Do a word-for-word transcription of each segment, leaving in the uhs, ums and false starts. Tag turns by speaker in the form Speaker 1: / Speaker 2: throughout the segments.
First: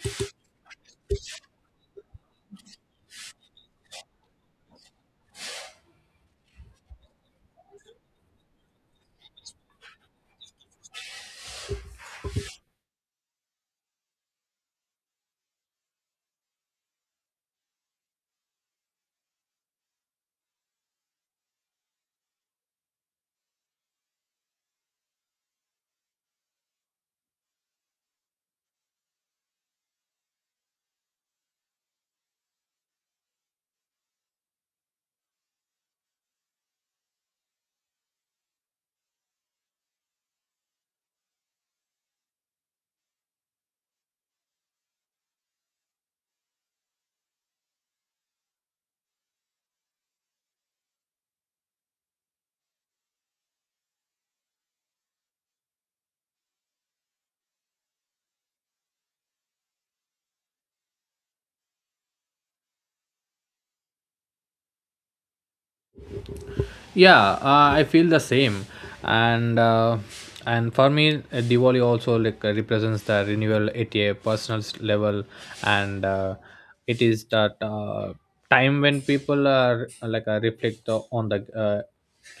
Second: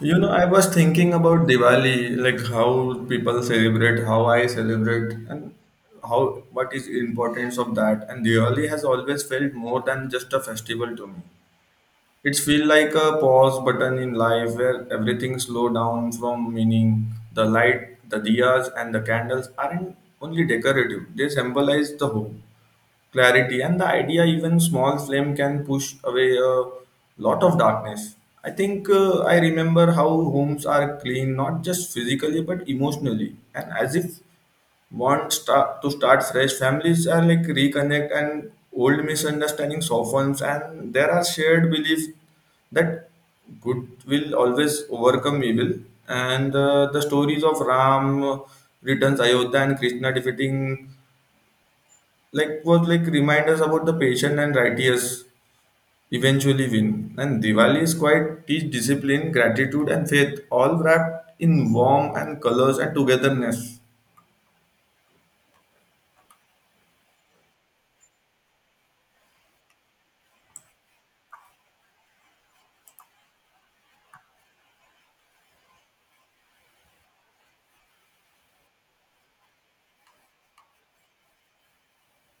Speaker 1: You know, I was thinking about Diwali, like how people celebrate, how I celebrate, and how what is importance of that. And Diwali has always felt more than just a festival to me. It feels like a pause button in life where everything slow down from meaning. The light, the diyas, and the candles aren't only decorative; they symbolize the hope, clarity and the idea even small flame can push away a lot of darkness. I think uh, I remember how homes are clean not just physically but emotionally and as if want start to start fresh. Families are like reconnect and old misunderstanding softens and there are shared beliefs that good will always overcome evil. And uh, the stories of Ram returns Ayodhya and Krishna defeating, like was like remind us about the patient and righteous eventually win. And Diwali is quite teach discipline, gratitude, and faith, all wrapped in warmth and colors and togetherness.
Speaker 2: Yeah, uh, I feel the same. And uh, and for me, uh, Diwali also like uh, represents the renewal at a personal s- level. And uh, it is that uh, time when people are, uh, like uh, reflect uh, on the, uh,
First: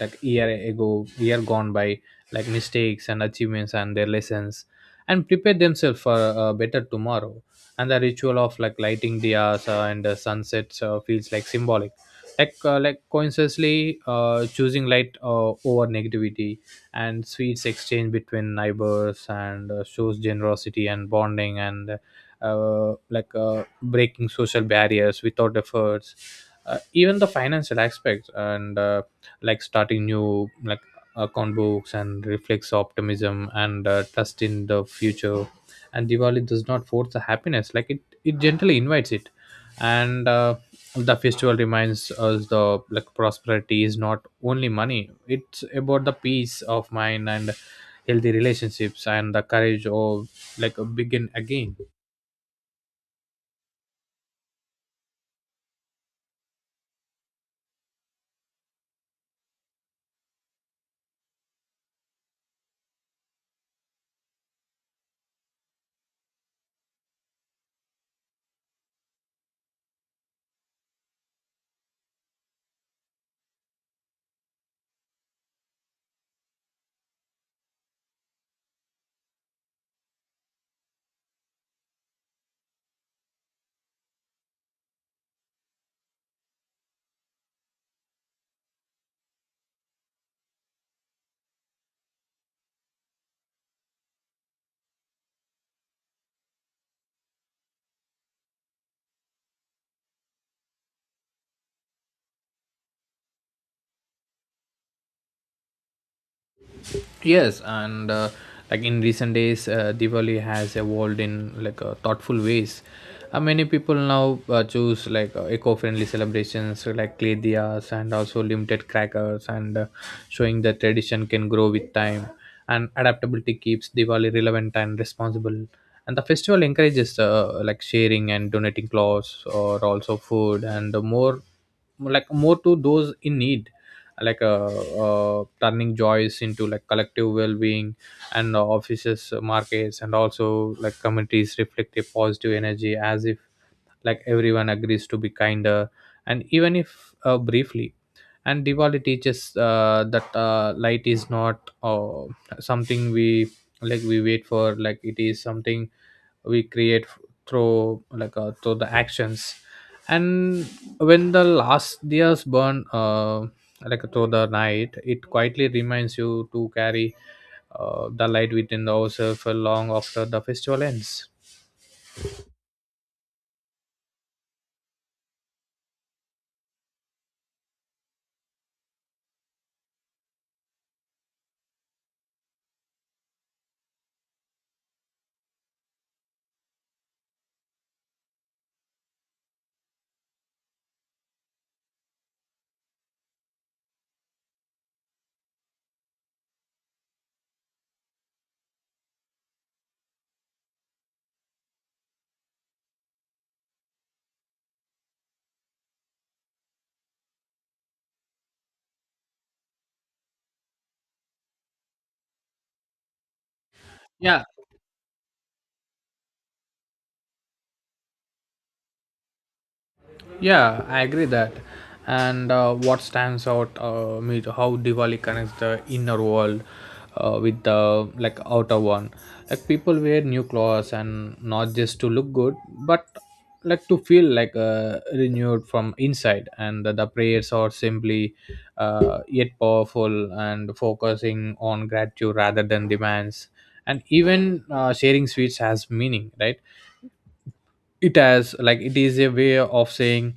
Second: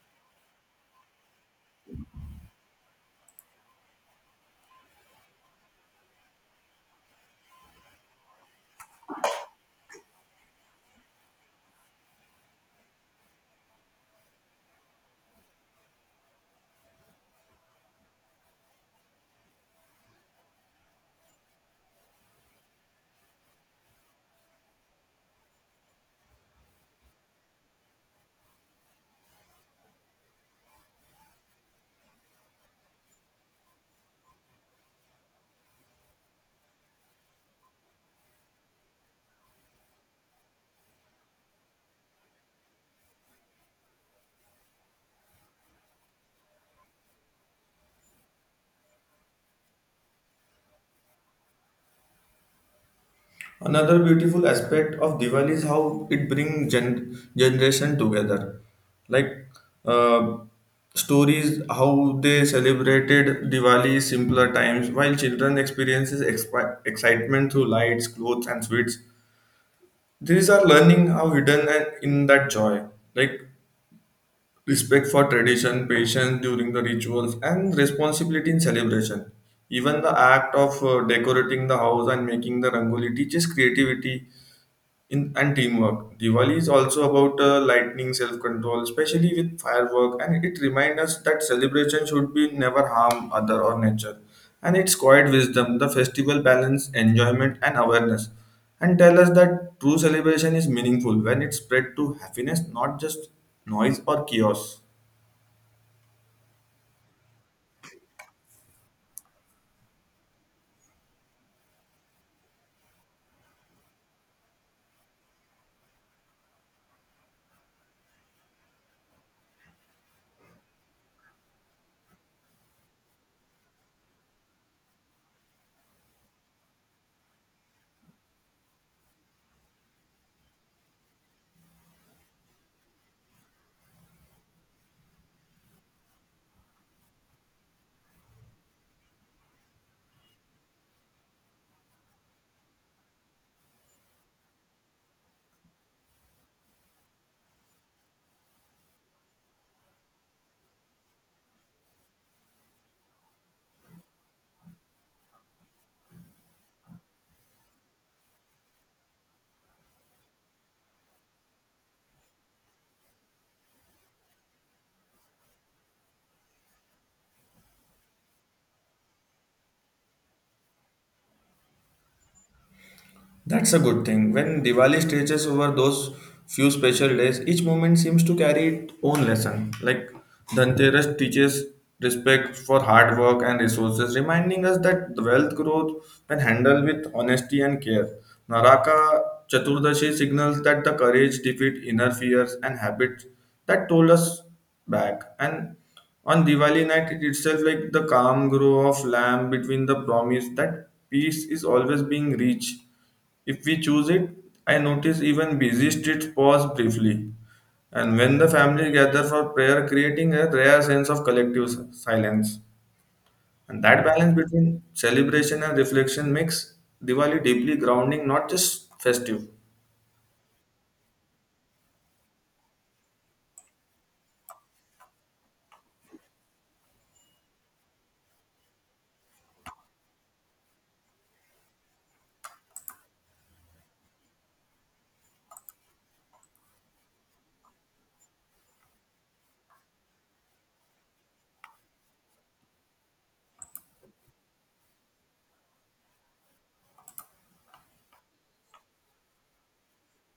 Speaker 2: like year ago year gone by, like mistakes and achievements and their lessons, and prepare themselves for a better tomorrow. And the ritual of like lighting diyas uh, and uh, sunsets uh, feels like symbolic, like uh, like consciously uh, choosing light uh, over negativity. And sweets exchange between neighbors and uh, shows generosity and bonding and uh, like uh, breaking social barriers without efforts. Uh, even the financial aspects, and uh, like starting new like account books and reflects optimism and uh, trust in the future. And Diwali does not force the happiness, like it it gently invites it. And uh, the festival reminds us the like prosperity is not only money, it's about the peace of mind and healthy relationships and the courage of like a begin again.
Speaker 1: Another beautiful aspect of Diwali is how it brings gen- generation together, like. Uh, Stories how they celebrated Diwali simpler times while children experiences expi- excitement through lights, clothes and sweets. These are learning how hidden and in that joy, like respect for tradition, patience during the rituals, and responsibility in celebration. Even the act of uh, decorating the house and making the rangoli teaches creativity in, and teamwork. Diwali is also about uh, lightning self control, especially with firework, and it reminds us that celebration should be never harm other or nature. And its quiet wisdom, the festival balance, enjoyment, and awareness, and tell us that true celebration is meaningful when it's spread to happiness, not just noise or chaos.
Speaker 2: Yes, and uh, like in recent days, uh, Diwali has evolved in like uh, thoughtful ways. Uh, many people now uh, choose like uh, eco-friendly celebrations, so like clay diyas and also limited crackers, and uh, showing that tradition can grow with time. And adaptability keeps Diwali relevant and responsible. And the festival encourages uh, like sharing and donating clothes or also food and more like more to those in need, like uh, uh, turning joys into like collective well-being. And uh, offices, uh, markets and also like communities reflect a positive energy, as if like everyone agrees to be kinder, and even if uh, briefly. And Diwali teaches uh, that uh, light is not uh, something we, like we wait for, like it is something we create f- through like uh, through the actions. And when the last years burn, uh, like through the night, it quietly reminds you to carry uh, the light within the ourselves long after the festival ends.
Speaker 1: That's a good thing. When Diwali stretches over those few special days, each moment seems to carry its own lesson. Like Dhanteras teaches respect for hard work and resources, reminding us that the wealth growth when handled with honesty and care. Naraka Chaturdashi signals that the courage defeat inner fears and habits that told us back. And on Diwali night itself, like the calm glow of lamp between the promise that peace is always being reached if we choose it, I notice even busy streets pause briefly. And when the family gather for prayer, creating a rare sense of collective s- silence. And that balance
Speaker 2: Yeah,
Speaker 1: between celebration and reflection makes Diwali deeply grounding, not just festive.
Speaker 2: Yeah, I agree that. And uh, what stands out uh, me to how Diwali connects the inner world uh, with the like outer one. Like people wear new clothes and not just to look good, but like to feel like uh, renewed from inside. And the, the prayers are simply, uh, yet powerful and focusing on gratitude rather than demands. And even uh, sharing sweets has meaning, right? It has like it is a way of saying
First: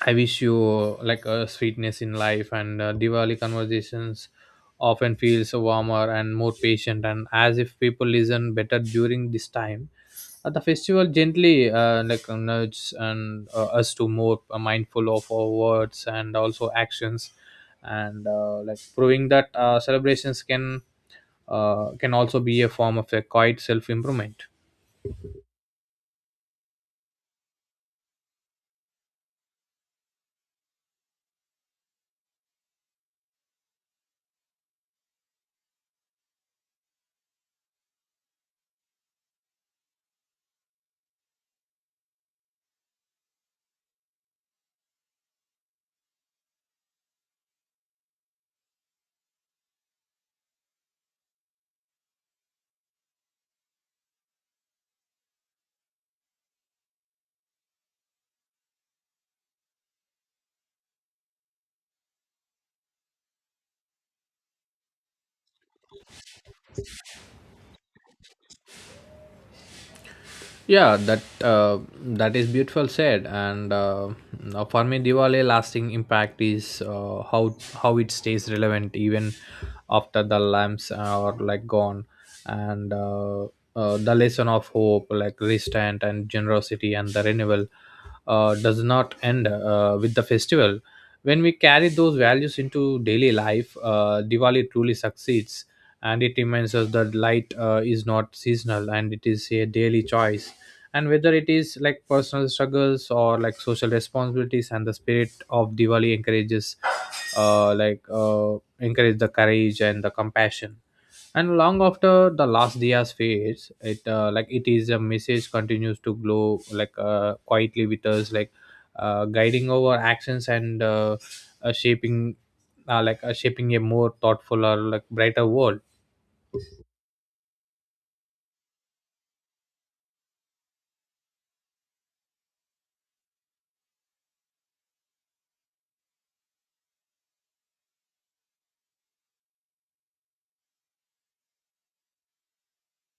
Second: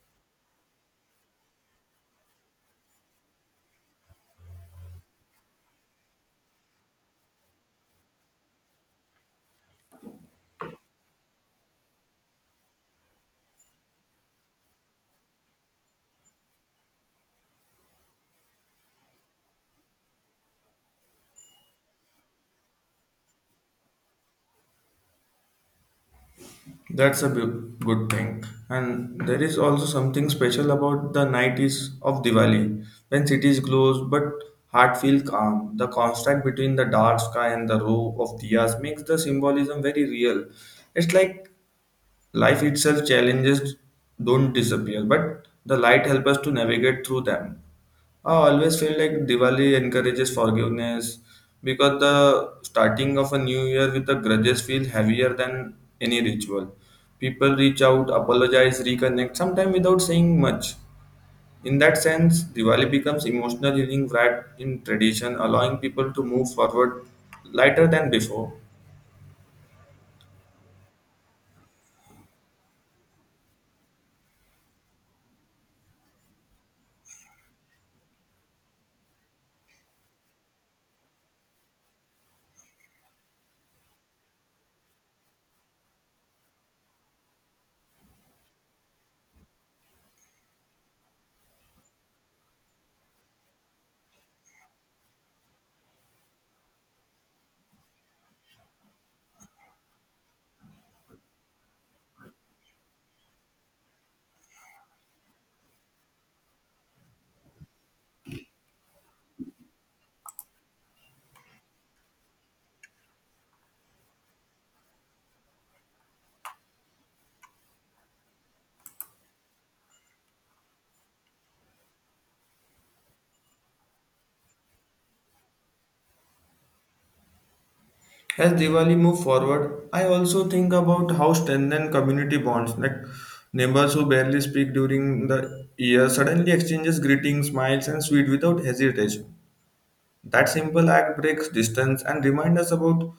Speaker 2: I wish you like a sweetness in life, and uh, Diwali conversations often feels warmer and more patient, and as if people listen better during this time. Uh, the festival gently uh, like uh, nudges and uh, us to more uh, mindful of our words and also actions, and uh, like proving that uh, celebrations can uh, can also be a form of a quiet self improvement.
Speaker 1: That's a bu- good thing. And there is also something special about the night is of Diwali, when cities glows but heart feel calm. The contrast between the dark sky and the row of diyas makes the symbolism very real. It's like life itself challenges don't disappear, but the light help us to navigate through them. I always feel like Diwali encourages forgiveness because the starting of a new year with the grudges feel heavier than any ritual. People reach out, apologize, reconnect, sometimes without saying much. In that sense, Diwali becomes emotional healing wrapped in tradition, allowing people to move forward lighter than before.
Speaker 2: Yeah, that uh, that is beautiful said. And uh, now for me, Diwali lasting impact is uh, how how it stays relevant even after the lamps are like gone, and uh, uh, the lesson of hope, like restraint and generosity and the renewal, uh, does not end uh, with the festival. When we carry those values into daily life, uh, Diwali truly succeeds. And it reminds us that light uh, is not seasonal and it is a daily choice, and whether it is like personal struggles or like social responsibilities, and the spirit of Diwali encourages uh, like uh, encourage the courage and the compassion. And long after the last diyas fades, it uh, like it is a message continues to glow like uh, quietly with us, like uh, guiding our actions and uh, uh, shaping uh, like uh, shaping a more thoughtful or like brighter world.
Speaker 1: As Diwali move forward, I also think about how strengthen community bonds. Like neighbors who barely speak during the year suddenly exchanges greetings, smiles, and sweet without hesitation. That simple act breaks distance and reminds us about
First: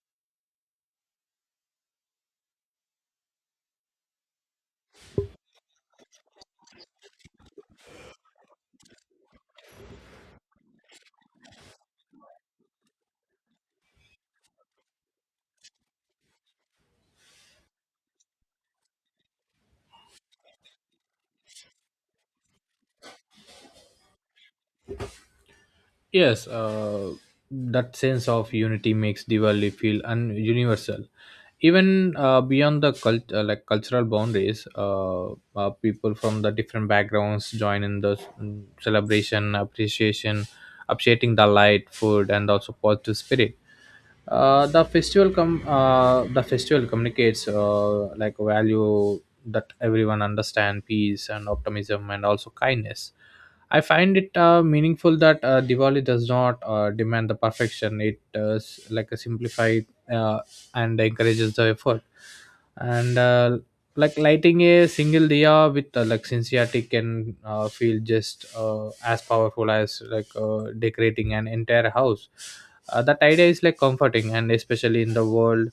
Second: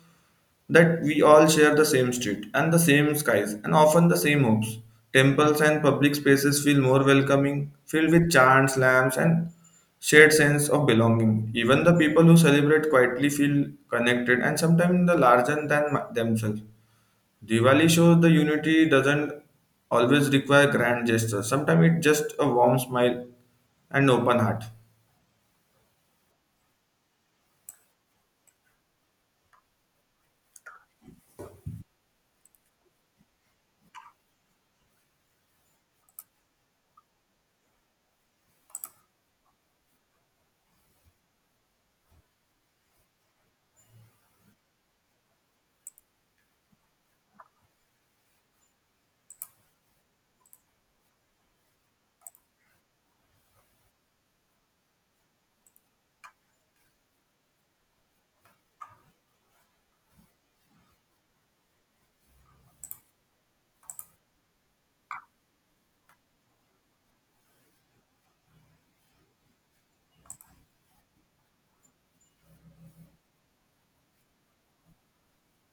Speaker 1: that we all share the same street and the same skies and often the same hopes. Temples and public spaces feel more welcoming, filled with chants, lamps, and shared sense of belonging. Even the people who celebrate quietly feel connected and sometimes the larger than themselves. Diwali shows the unity doesn't always require grand gestures. Sometimes it's just a warm smile and open heart.
Speaker 2: Yes, uh, that sense of unity makes Diwali feel un- universal, even uh, beyond the cult- uh, like cultural boundaries. Uh, uh, people from the different backgrounds join in the s- mm, celebration, appreciation, appreciating the light, food, and also positive spirit. Uh, the festival com- uh, the festival communicates uh, like a value that everyone understand peace and optimism and also kindness. I find it uh, meaningful that uh, Diwali does not uh, demand the perfection, it uh, s- like a simplified, uh, and encourages the effort, and uh, like lighting a single diya with uh, like sincerity can uh, feel just uh, as powerful as like uh, decorating an entire house. Uh, that idea is like comforting and especially in the world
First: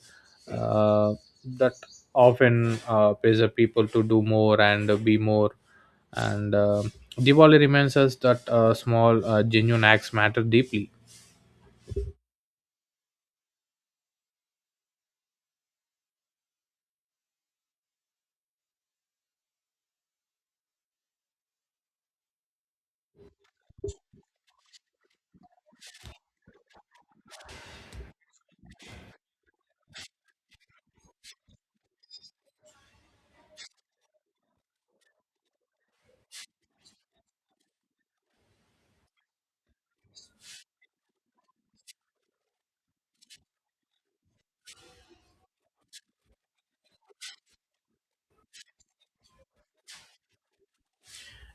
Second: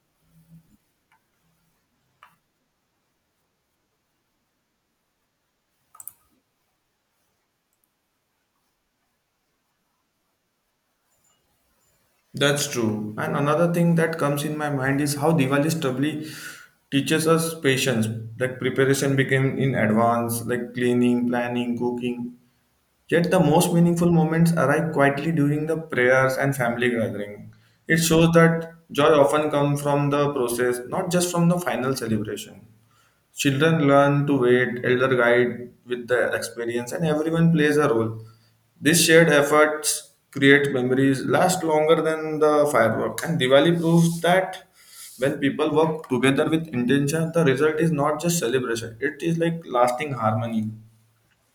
Speaker 2: uh, that often uh, pressure people to do more and be more, and uh, Diwali reminds us that uh, small, uh, genuine acts matter deeply.
Speaker 1: That's true. And another thing that comes in my mind is how Diwali stably teaches us patience. Like preparation became in advance, like cleaning, planning, cooking. Yet the most meaningful moments arrive quietly during the prayers and family gathering. It shows that joy often comes from the process, not just from the final celebration. Children learn to wait, elder guide with the experience, and everyone plays a role. These shared efforts create memories last longer than the firework. And Diwali proves that when people work together with intention, the result is not just celebration; it is like lasting harmony.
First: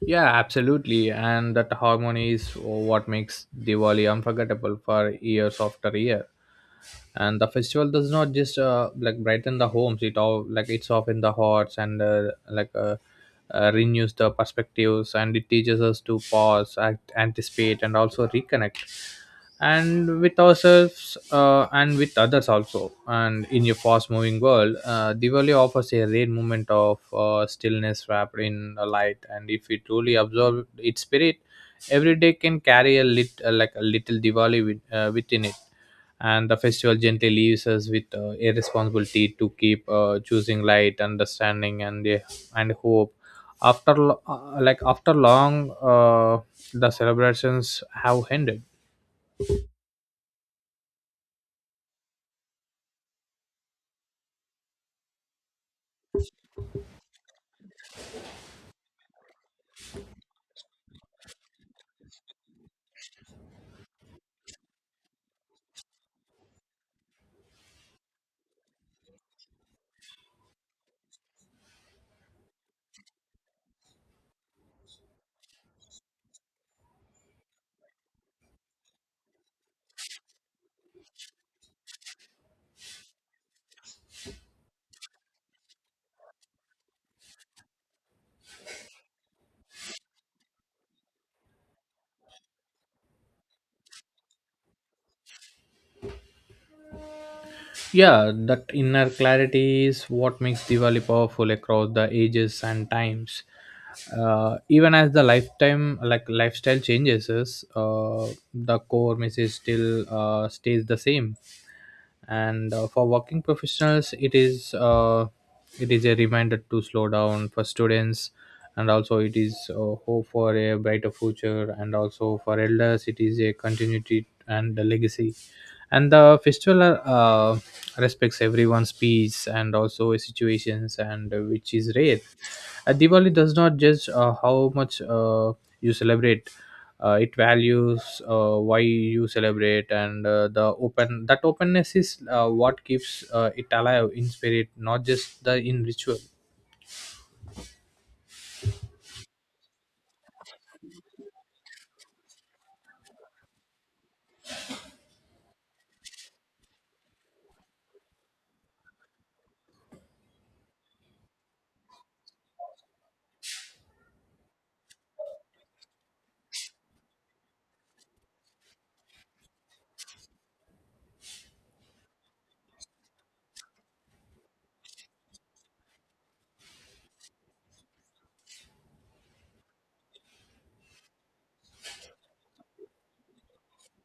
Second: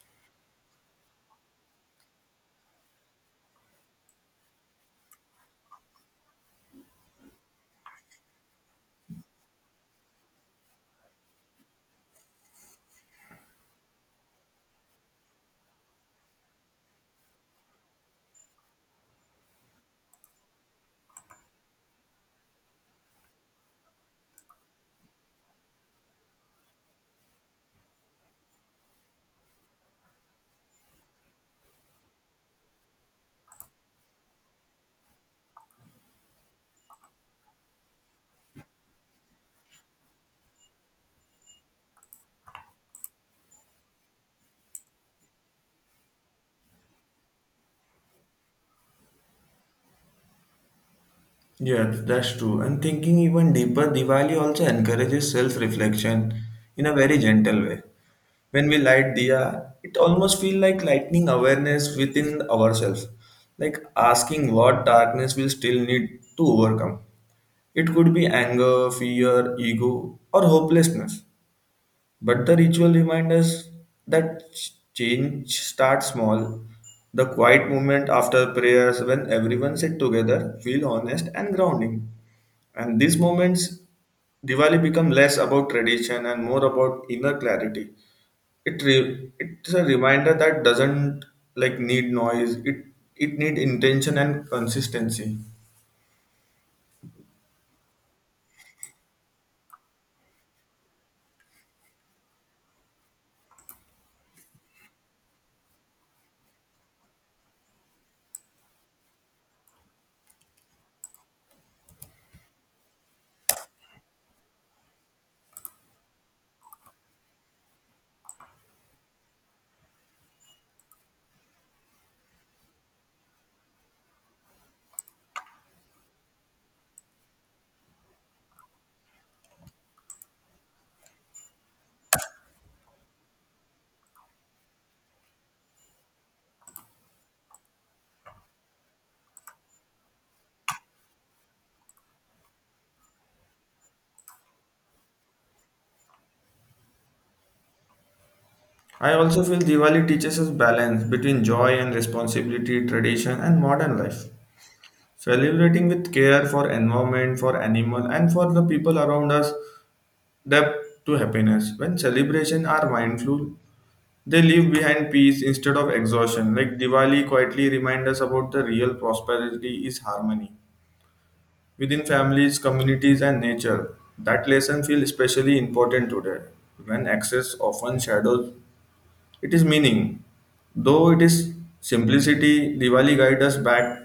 Speaker 2: Yeah, absolutely. And that harmony is what makes Diwali unforgettable for years after year. And the festival does not just uh, like brighten the homes, it all like it's often the hearts, and uh, like uh, uh, renews the perspectives and it teaches us to pause act, anticipate and also reconnect and with ourselves uh, and with others also. And in a fast moving world, uh, Diwali offers a rare moment of uh, stillness wrapped in a light, and if we truly absorb its spirit, every day can carry a lit uh, like a little Diwali with, uh, within it. And the festival gently leaves us with uh, a responsibility to keep uh, choosing light understanding and uh, and hope after lo- uh, like after long uh, the celebrations have ended.
Speaker 1: Yeah, th- that's true. And thinking even deeper, Diwali also encourages self-reflection in a very gentle way. When we light diya, it almost feels like lightening awareness within ourselves, like asking what darkness we still need to overcome. It could be anger, fear, ego, or hopelessness. But the ritual reminds us that ch- change starts small. The quiet moment after prayers when everyone sit together feel honest and grounding. And these moments, Diwali become less about tradition and more about inner clarity. It re- it's a reminder that doesn't like need noise. It it need intention and consistency.
Speaker 2: Yeah, that inner clarity is what makes Diwali powerful across the ages and times. Uh, even as the lifetime like lifestyle changes, uh, the core message still uh, stays the same. And uh, for working professionals, it is, uh, it is a reminder to slow down. For students and also it is uh, hope for a brighter future, and also for elders it is a continuity and a legacy. And the festival uh, respects everyone's peace and also situations, and uh, which is rare. Uh, Diwali does not judge uh, how much uh, you celebrate, uh, it values uh, why you celebrate, and uh, the open that openness is uh, what keeps uh, it alive in spirit, not just the in ritual.
Speaker 1: I also feel Diwali teaches us balance between joy and responsibility, tradition and modern life. Celebrating with care for environment, for animal, and for the people around us, depth to happiness. When celebration are mindful, they leave behind peace instead of exhaustion. Like Diwali quietly remind us about the real prosperity is harmony within families, communities, and nature. That lesson feels especially important today when access often shadows its meaning. Though it is simplicity, Diwali guides us back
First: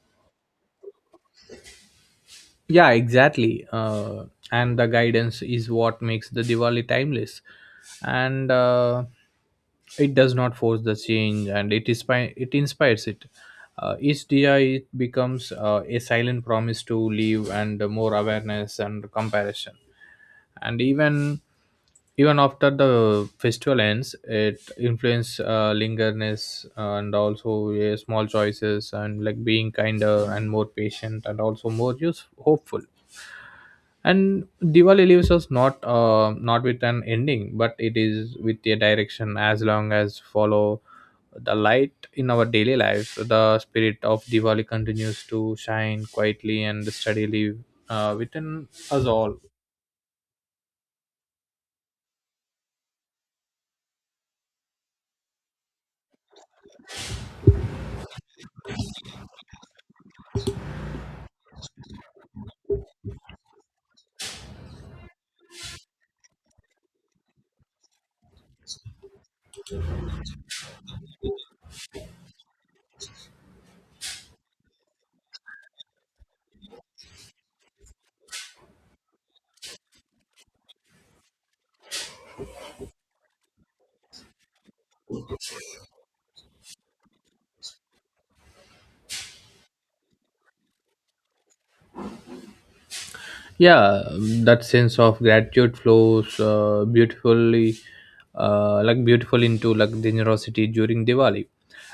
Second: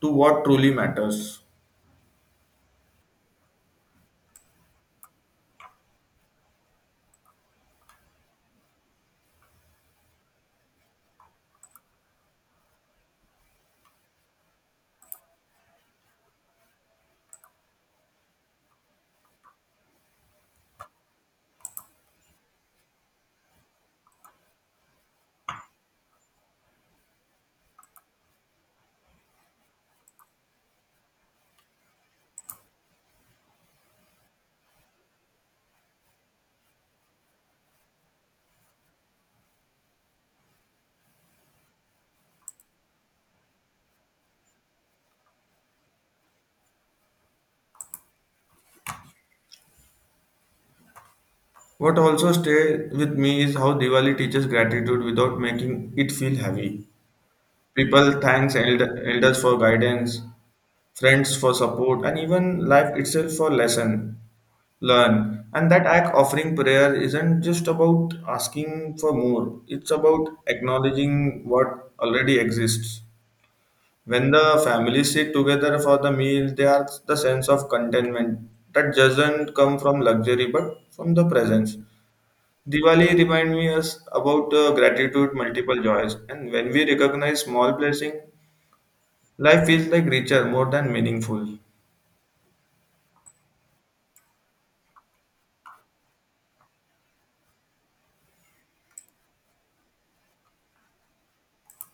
Speaker 1: to what truly matters.
Speaker 2: Yeah, exactly. Uh, and the guidance is what makes the Diwali timeless, and uh, it does not force the change, and it is it inspires it. Uh, each dia it becomes uh, a silent promise to leave and more awareness and comparison. And even even after the festival ends, it influence uh, lingerness and also uh, small choices, and like being kinder and more patient and also more use hopeful. And Diwali leaves us not uh, not with an ending, but it is with a direction. As long as follow the light in our daily lives, the spirit of Diwali continues to shine quietly and steadily uh, within us all.
Speaker 1: What also stay with me is how Diwali teaches gratitude without making it feel heavy. People thanks eld- elders for guidance, friends for support, and even life itself for lesson learn. And that act offering prayer isn't just about asking for more. It's about acknowledging what already exists. When the families sit together for the meal, there's the sense of contentment that doesn't come from luxury but from the presence. Diwali remind me us about uh, gratitude, multiple joys, and when we recognize small blessing, life feels like richer, more than meaningful.
Speaker 2: Yeah, um, that sense of gratitude flows uh, beautifully, uh, like beautiful into like generosity during Diwali.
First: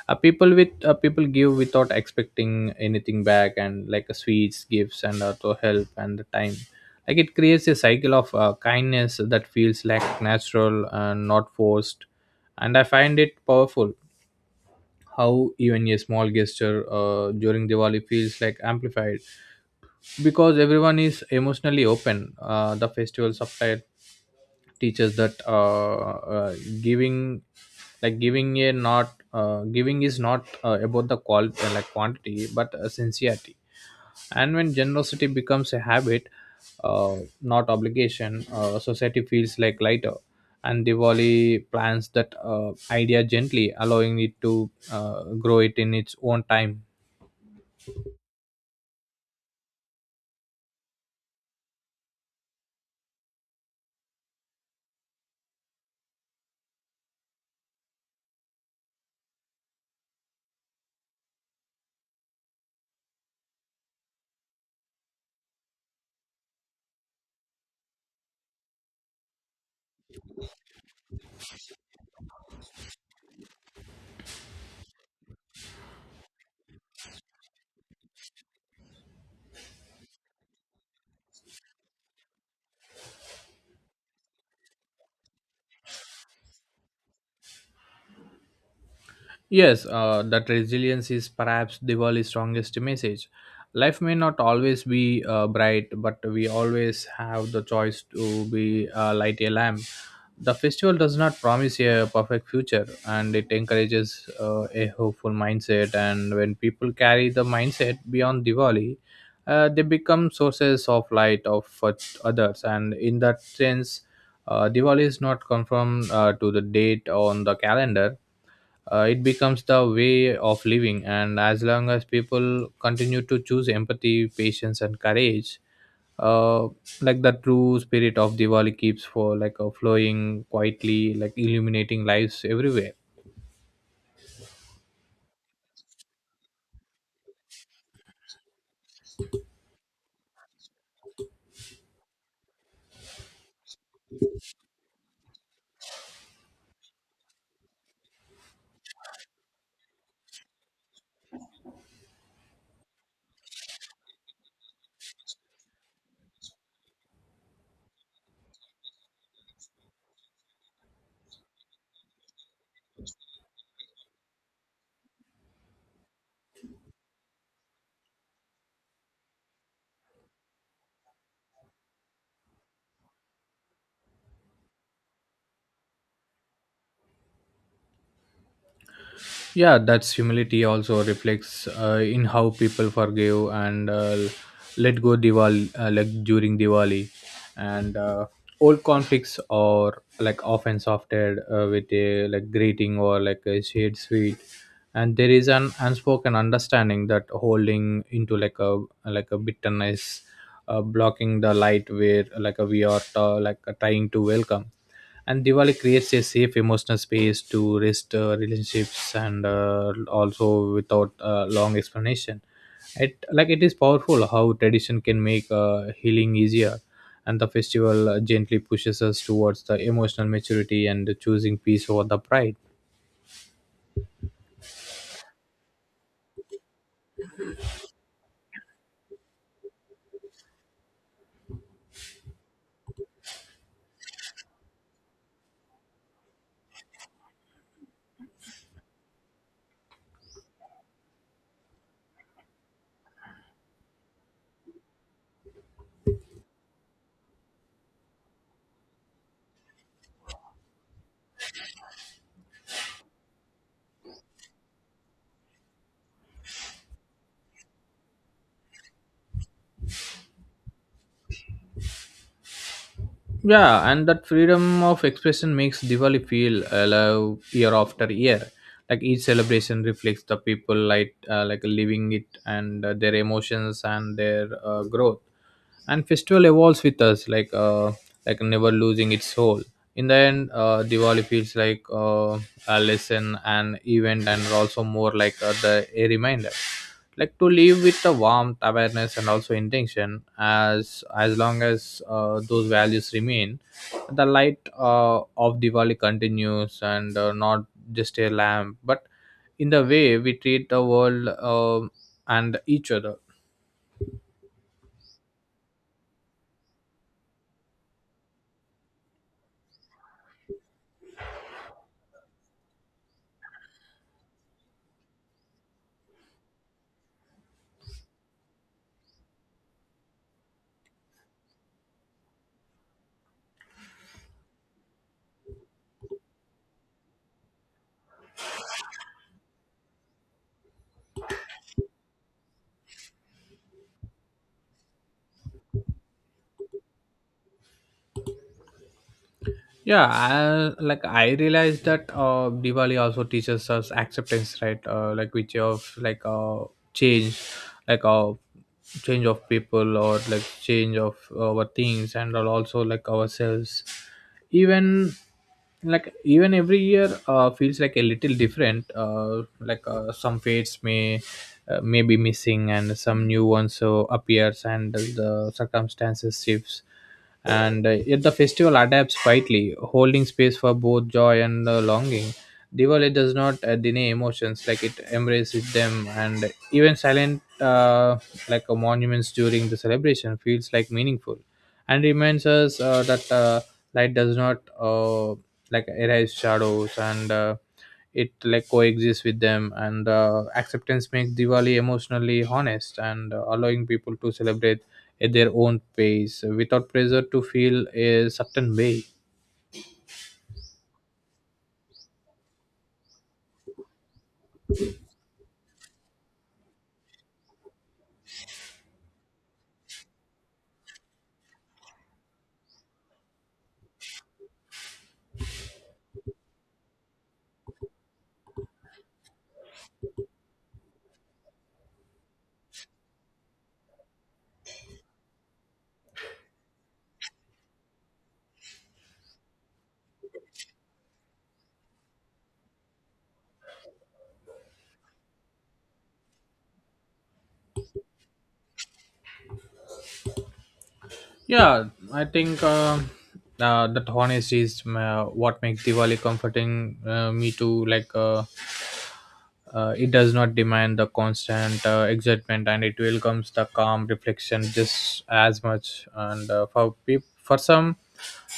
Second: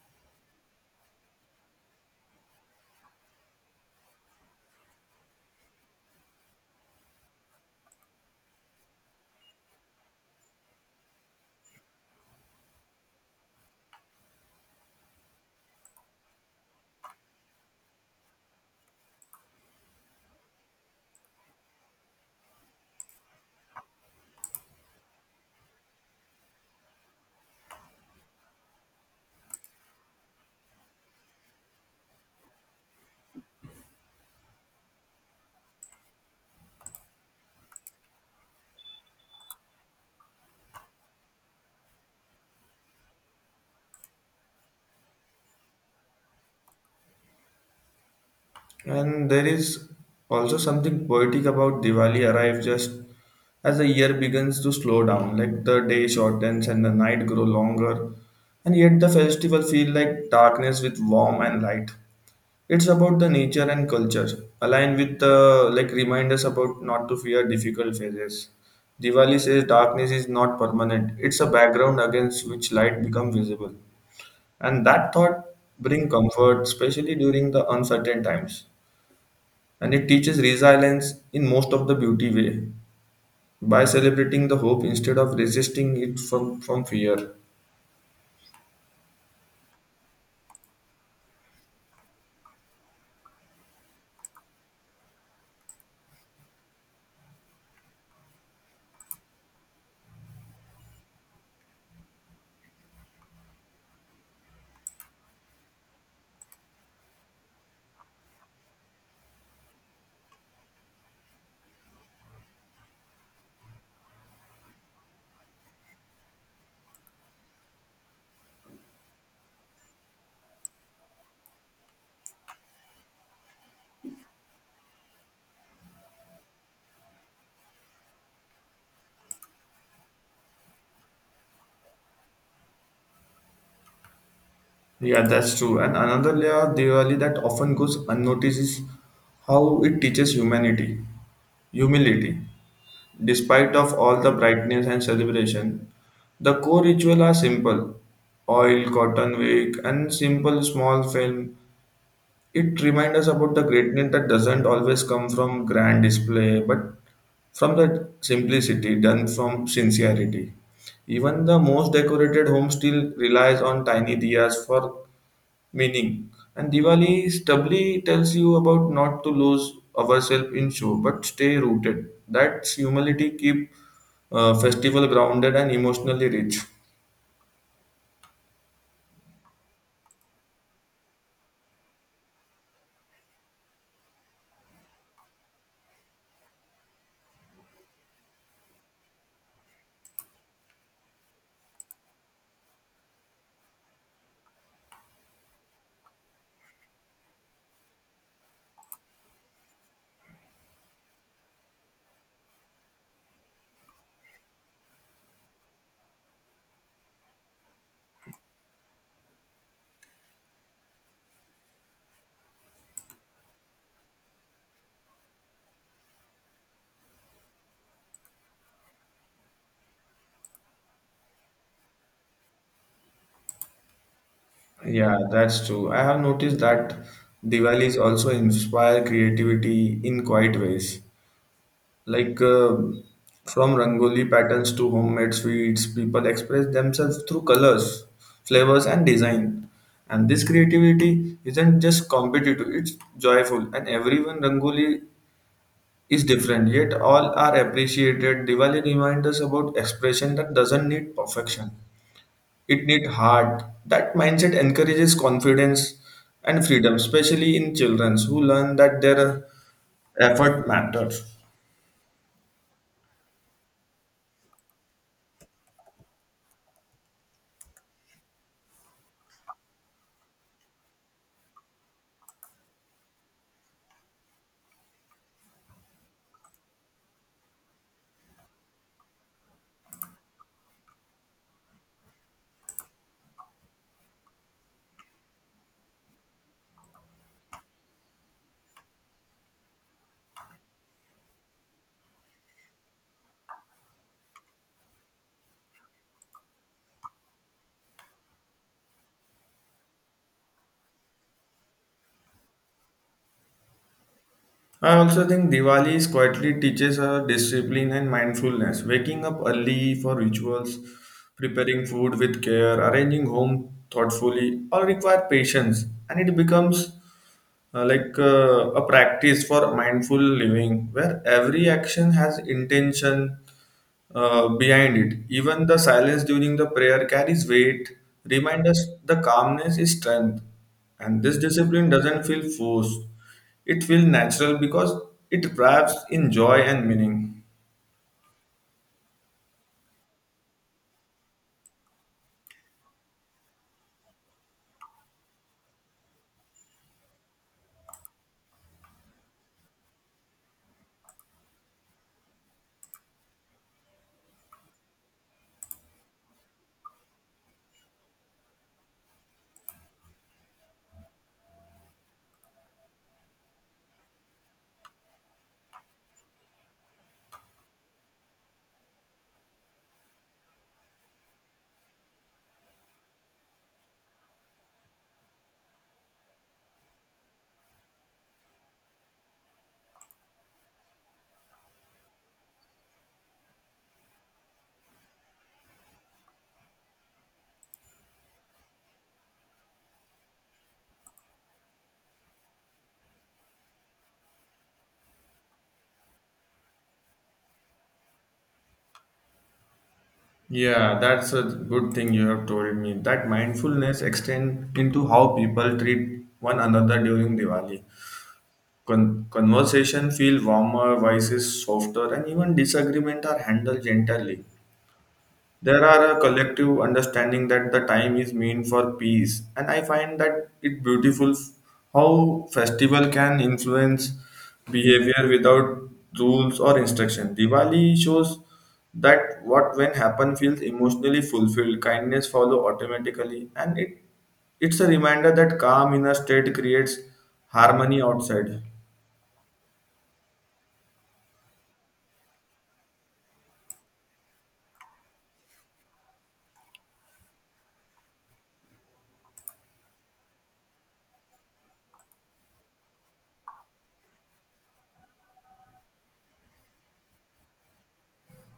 Speaker 2: Uh, people with uh, people give without expecting anything back, and like uh, sweets gifts and also help and the time, like it creates a cycle of uh, kindness that feels like natural and not forced. And I find it powerful how even a small gesture uh, during Diwali feels like amplified because everyone is emotionally open. Uh, the festival subtitle teaches that, uh, uh, giving like giving a not uh, giving is not uh, about the quality like quantity, but uh, sincerity. And when generosity becomes a habit, uh, not obligation, uh, society feels like lighter. And Diwali plans that uh, idea gently, allowing it to uh, grow it in its own time.
Speaker 1: And there is also something poetic about Diwali arrive just as the year begins to slow down, like the day shortens and the night grow longer, and yet the festival feel like darkness with warmth and light. It's about the nature and culture, aligned with the like reminders about not to fear difficult phases. Diwali says darkness is not permanent; it's a background against which light become visible, and that thought bring comfort, especially during the uncertain times. And it teaches resilience in most of the beauty way by celebrating the hope instead of resisting it from from fear.
Speaker 2: Yes, uh, that resilience is perhaps Diwali's strongest message. Life may not always be uh, bright, but we always have the choice to be, uh, light a lamp. The festival does not promise a perfect future, and it encourages uh, a hopeful mindset. And when people carry the mindset beyond Diwali, uh, they become sources of light of for others. And in that sense, uh, Diwali is not confirmed uh, to the date on the calendar. Uh, it becomes the way of living, and as long as people continue to choose empathy, patience and courage, uh, like the true spirit of Diwali keeps for like uh, flowing quietly, like illuminating lives everywhere.
Speaker 1: Yeah, that's true. And another layer of Diwali that often goes unnoticed is how it teaches humanity. Humility. Despite of all the brightness and celebration, the core ritual are simple. Oil, cotton wick, and simple small film. It reminds us about the greatness that doesn't always come from grand display, but from the simplicity done from sincerity. Even the most decorated home still relies on tiny diyas for meaning. And Diwali stably tells you about not to lose ourselves in show, but stay rooted. That's humility keep uh, festival grounded and emotionally rich.
Speaker 2: Yeah, that's humility also reflects uh, in how people forgive and uh, let go. Diwali, uh, like during Diwali and uh, old conflicts are like often softened uh, with a like greeting or like a shared sweet, and there is an unspoken understanding that holding into like a like a bitterness uh, blocking the light where like a, we are uh, like uh, trying to welcome. And Diwali creates a safe emotional space to rest uh, relationships, and uh, also without uh, long explanation. It like it is powerful how tradition can make uh, healing easier, and the festival uh, gently pushes us towards the emotional maturity and choosing peace over the pride.
Speaker 1: Yeah, that's true. I have noticed that Diwali's also inspire creativity in quiet ways. Like uh, from Rangoli patterns to homemade sweets, people express themselves through colors, flavors, and design. And this creativity isn't just competitive, it's joyful. And everyone Rangoli is different, yet all are appreciated. Diwali reminds us about expression that doesn't need perfection. It needs heart. That mindset encourages confidence and freedom, especially in children who learn that their effort matters.
Speaker 2: Yeah, and that freedom of expression makes Diwali feel alive year after year. Like each celebration reflects the people like uh, like living it, and uh, their emotions and their uh, growth. And festival evolves with us, like uh, like never losing its soul. In the end, uh, Diwali feels like uh, a lesson, an event, and also more like uh, the a reminder, like to live with the warmth, awareness and also intention, as as long as uh, those values remain. The light uh, of Diwali continues, and uh, not just a lamp, but in the way we treat the world um and each other.
Speaker 1: I also think Diwali is quietly teaches us discipline and mindfulness, waking up early for rituals, preparing food with care, arranging home thoughtfully, all require patience, and it becomes uh, like uh, a practice for mindful living where every action has intention uh, behind it. Even the silence during the prayer carries weight. Remind us the calmness is strength, and this discipline doesn't feel forced. It feels natural because it wraps in joy and meaning.
Speaker 2: Yeah, I, like i realized that uh Diwali also teaches us acceptance, right? uh, like which of like uh Change, like uh change of people, or like change of uh, our things, and al- also like ourselves. Even, like even every year uh, feels like a little different. Uh, like uh, some fates may uh, may be missing and some new ones so appears, and the circumstances shifts, and uh, yet the festival adapts quietly, holding space for both joy and uh, longing. Diwali does not uh, deny emotions, like it embraces them. And even silent, uh, like uh, monuments during the celebration feels like meaningful, and reminds us uh, that uh, light does not uh, like erase shadows, and uh, it like coexists with them. And uh, acceptance makes Diwali emotionally honest, and uh, allowing people to celebrate at their own pace without pressure to feel a certain way.
Speaker 1: Yeah, that's a good thing you have told me. That mindfulness extends into how people treat one another during Diwali. Con- conversation feel warmer, voices softer, and even disagreement are handled gently. There are a collective understanding that the time is meant for peace, and I find that it beautiful f- how festival can influence behavior without rules or instruction. Diwali shows that what when happen feels emotionally fulfilled, kindness follow automatically, and it it's a reminder that calm inner state creates harmony outside.
Speaker 2: Yeah, I think uh, uh, that honesty is uh, what makes Diwali comforting uh, me to like uh, Uh, it does not demand the constant uh, excitement, and it welcomes the calm reflection just as much. And uh, for peop- for some,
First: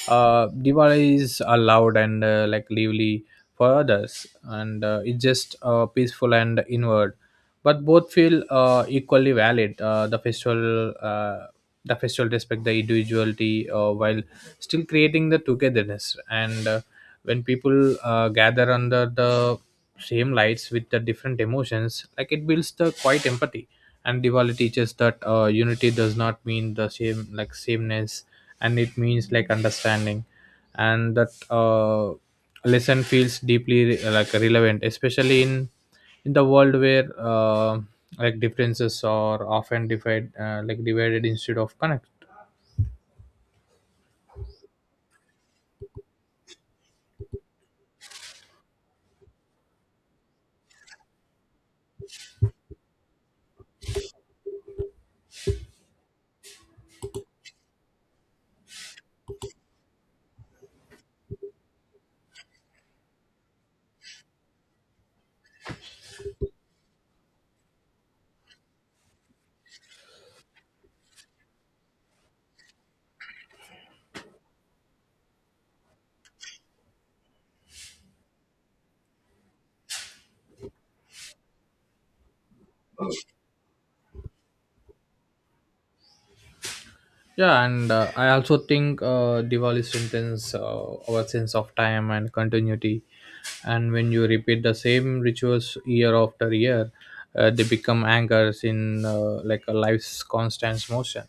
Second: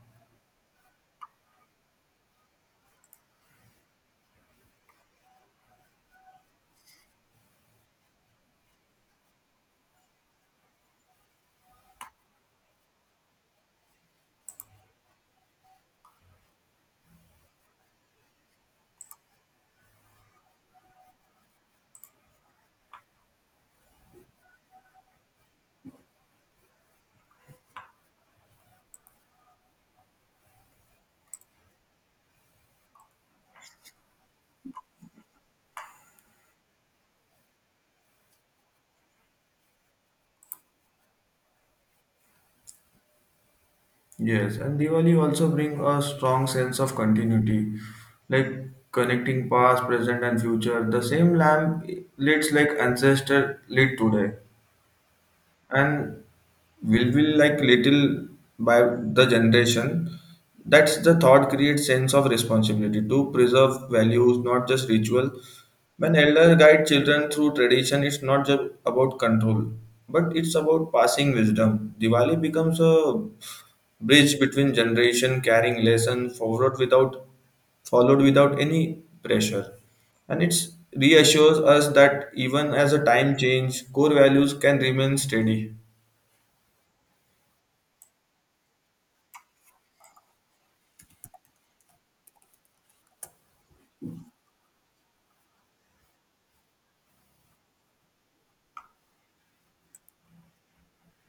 Speaker 2: uh, Diwali is uh, loud and uh, like lively for others, and uh, it's just uh, peaceful and inward, but both feel uh, equally valid. Uh, the festival, uh, the festival respect the individuality uh, while still creating the togetherness. And uh, when people uh, gather under the same lights with the different emotions, like it builds the quite empathy. And Diwali teaches that uh, unity does not mean the same like sameness, and it means like understanding. And that uh, lesson feels deeply like relevant, especially in in the world where uh, like differences are often divided uh, like divided instead of connect.
Speaker 1: Yes, and Diwali also bring a strong sense of continuity, like connecting past, present, and future. The same lamp leads like ancestor lead today, and will will like little by the generation. That's the thought creates sense of responsibility to preserve values, not just ritual. When elder guide children through tradition, it's not just about control, but it's about passing wisdom. Diwali becomes a bridge between generation carrying lesson forward without followed without any pressure, and it reassures us that even as a time change core values can remain steady.
Speaker 2: Yeah, and uh, I also think uh, Diwali strengthens uh, our sense of time and continuity. And when you repeat the same rituals year after year, uh, they become anchors in uh, like a life's constant motion.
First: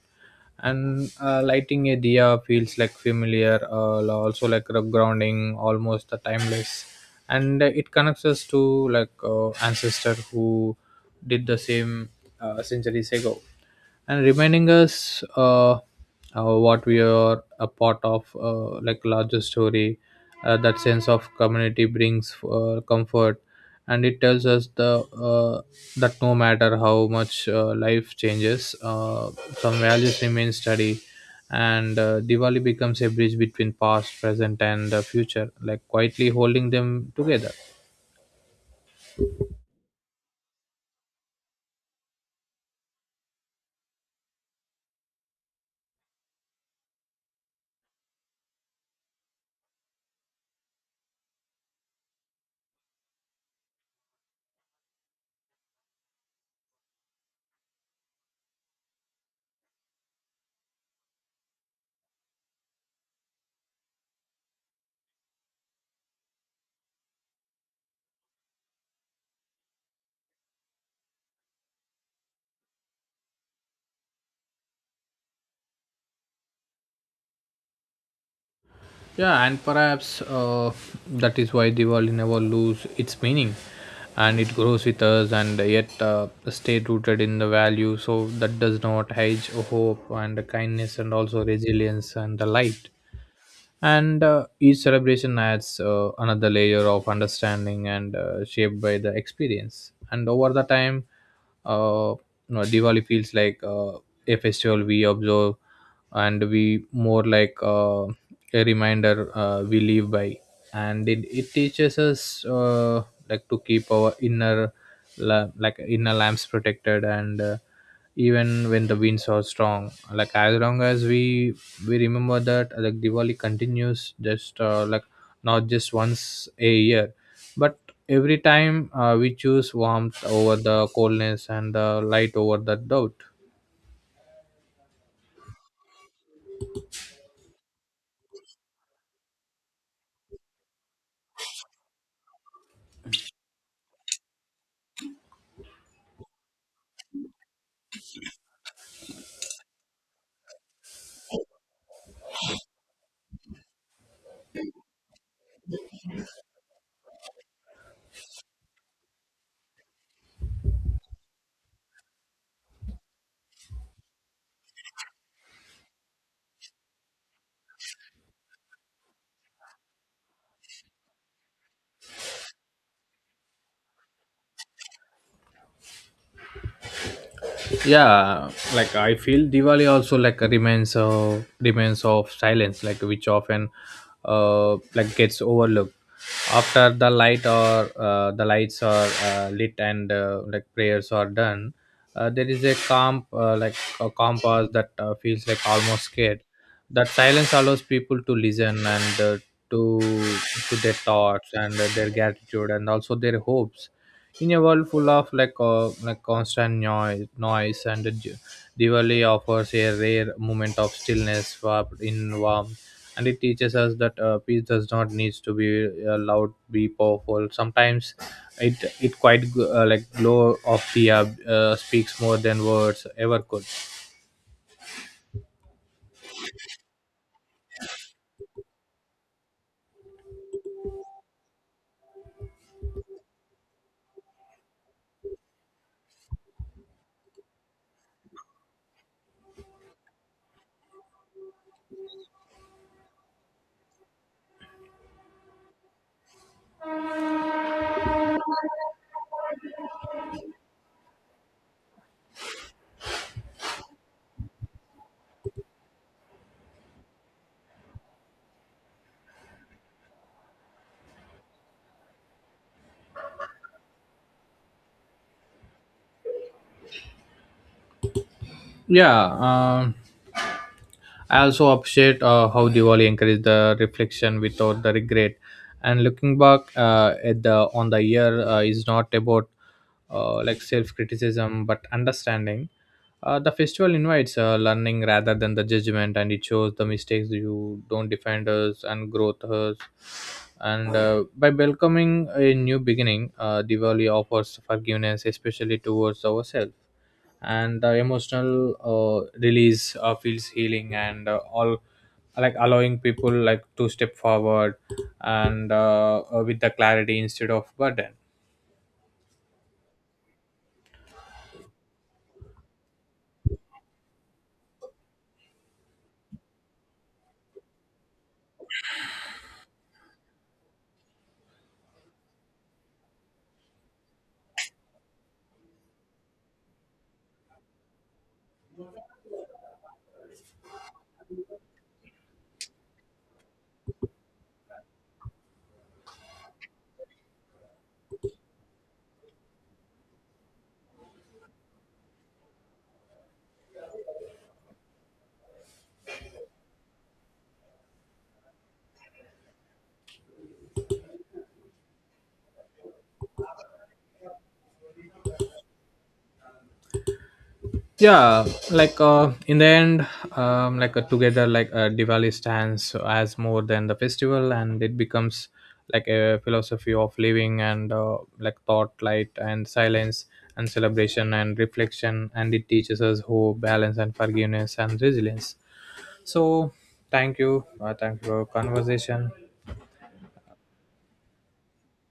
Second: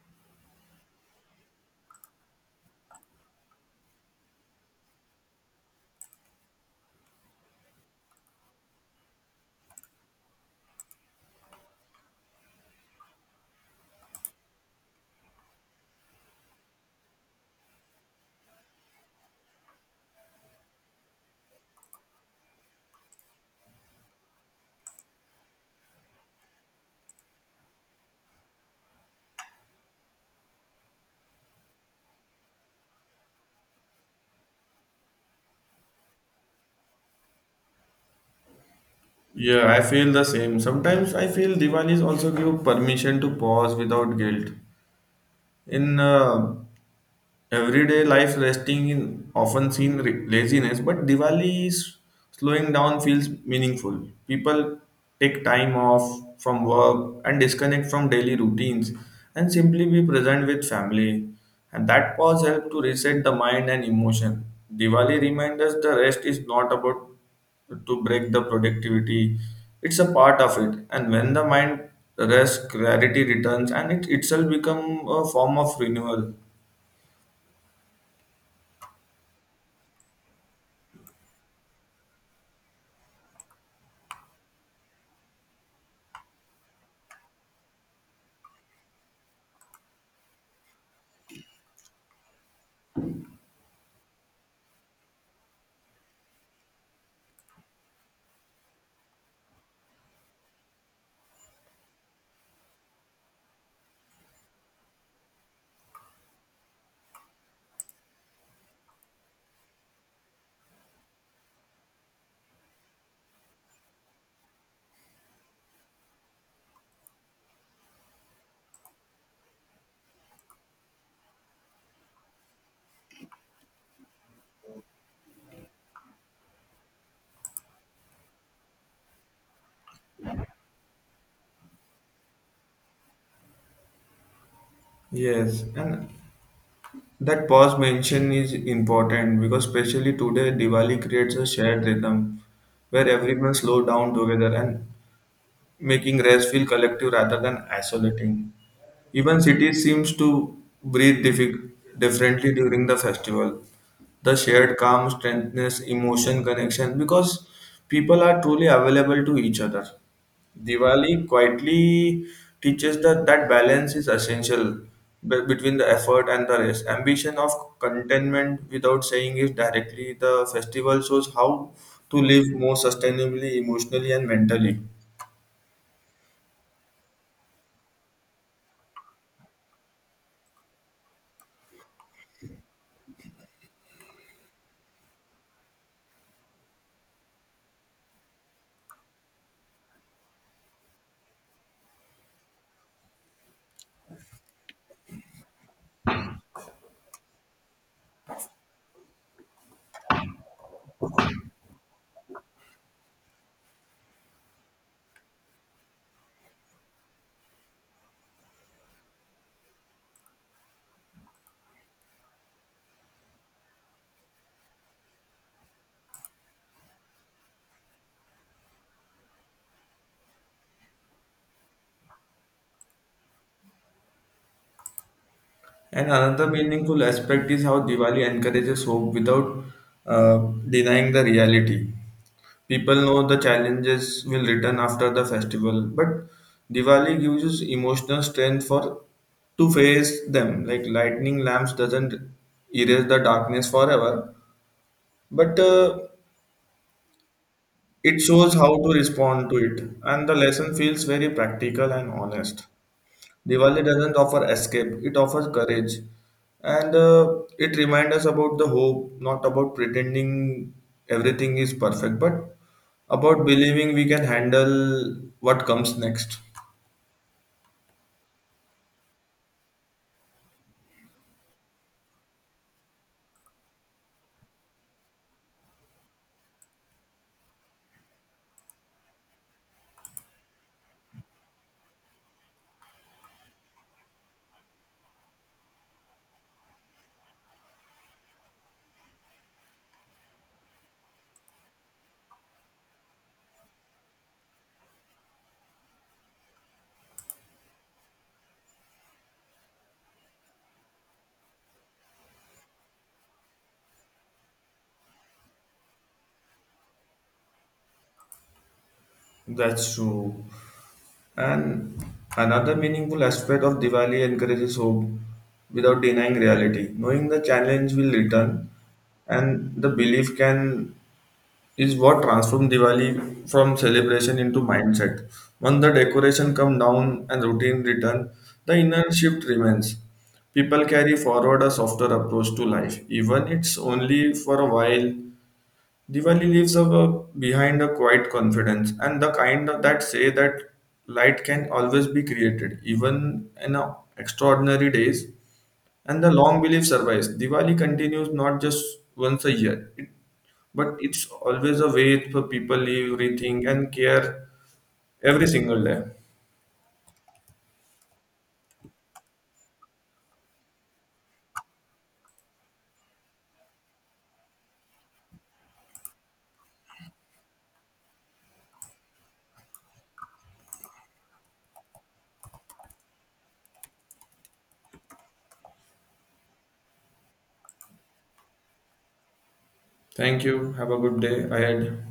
Speaker 2: And uh, lighting a diya feels like familiar, uh, also like a grounding, almost a timeless, and it connects us to like uh, ancestor who did the same uh, centuries ago, and reminding us uh, uh, what we are a part of, uh, like larger story. Uh, that sense of community brings uh, comfort, and it tells us the uh, that no matter how much uh, life changes, uh, some values remain steady. And uh, Diwali becomes a bridge between past, present and uh, future, like quietly holding them together.
Speaker 1: Yeah, I feel the same. Sometimes I feel Diwalis also give permission to pause without guilt in uh, everyday life. Resting is often seen re- laziness, but Diwali is slowing down feels meaningful. People take time off from work and disconnect from daily routines and simply be present with family. And that pause helps to reset the mind and emotion. Diwali reminds us the rest is not about to break the productivity. It's a part of it. And when the mind rests, clarity returns and it itself become a form of renewal.
Speaker 2: Yeah, and perhaps uh, that is why Diwali never lose its meaning, and it grows with us, and yet uh, stay rooted in the value. So that does not hedge hope and kindness, and also resilience and the light. And uh, each celebration adds uh, another layer of understanding, and uh, shaped by the experience and over the time. uh, you know, Diwali feels like uh, a festival we observe, and we more like uh, a reminder uh, we live by. And it, it teaches us uh, like to keep our inner la- like inner lamps protected. And uh, even when the winds are strong, like as long as we we remember that, like Diwali continues, just uh, like not just once a year, but every time uh, we choose warmth over the coldness and the light over the doubt.
Speaker 1: Yes, and that pause mention is important because especially today Diwali creates a shared rhythm where everyone slow down together and making race feel collective rather than isolating. Even cities seems to breathe diffi- differently during the festival. The shared calm, strengthness, emotion, connection, because people are truly available to each other. Diwali quietly teaches that that balance is essential be- between the effort and the rest. Ambition of contentment, without saying it directly, the festival shows how to live more sustainably, emotionally, and mentally.
Speaker 2: Yeah, like I feel Diwali also like remains uh, remains of silence, like which often uh, like gets overlooked. After the light or uh, the lights are uh, lit and uh, like prayers are done, uh, there is a calm, uh, like a calm pause that uh, feels like almost scared. That silence allows people to listen, and uh, to to their thoughts and their gratitude and also their hopes. In a world full of like uh, like constant noise noise, and Di- diwali offers a rare moment of stillness wrapped in warmth. And it teaches us that uh, peace does not need to be uh, loud, be powerful sometimes. it it quite g- uh, like glow of the uh, uh, speaks more than words ever could.
Speaker 1: And another meaningful aspect is how Diwali encourages hope without uh, denying the reality. People know the challenges will return after the festival, but Diwali gives us emotional strength for to face them. Like lightning lamps doesn't erase the darkness forever, but uh, it shows how to respond to it, and the lesson feels very practical and honest. Diwali doesn't offer escape, it offers courage. And uh, it reminds us about the hope, not about pretending everything is perfect, but about believing we can handle what comes next.
Speaker 2: Yeah. um I also appreciate uh, how Diwali encouraged the reflection without the regret. And looking back uh, at the on the year uh, is not about uh, like self criticism but understanding. Uh, the festival invites uh, learning rather than the judgment, and it shows the mistakes you don't defend us and growth us. And uh, by welcoming a new beginning, uh, Diwali offers forgiveness, especially towards ourselves. And the emotional uh, release uh, feels healing, and uh, all like allowing people like to step forward and uh, uh, with the clarity instead of burden.
Speaker 1: That's true. And another meaningful aspect of Diwali encourages hope without denying reality. Knowing the challenge will return and the belief can is what transformed Diwali from celebration into mindset. When the decoration come down and routine return, the inner shift remains. People carry forward a softer approach to life, even it's only for a while. Diwali leaves a, behind a quiet confidence and the kind of that say that light can always be created, even in a extraordinary days. And the long belief survives. Diwali continues not just once a year, it, but it's always a way for people live, rethink, and care every single day.
Speaker 2: Yeah, like uh, in the end, um, like uh, together like uh, Diwali stands as more than the festival, and it becomes like a philosophy of living, and uh, like thought, light and silence, and celebration and reflection. And it teaches us hope, balance and forgiveness and resilience. So thank you. Uh, thank you for your conversation.
Speaker 1: Thank you. Have a good day ahead.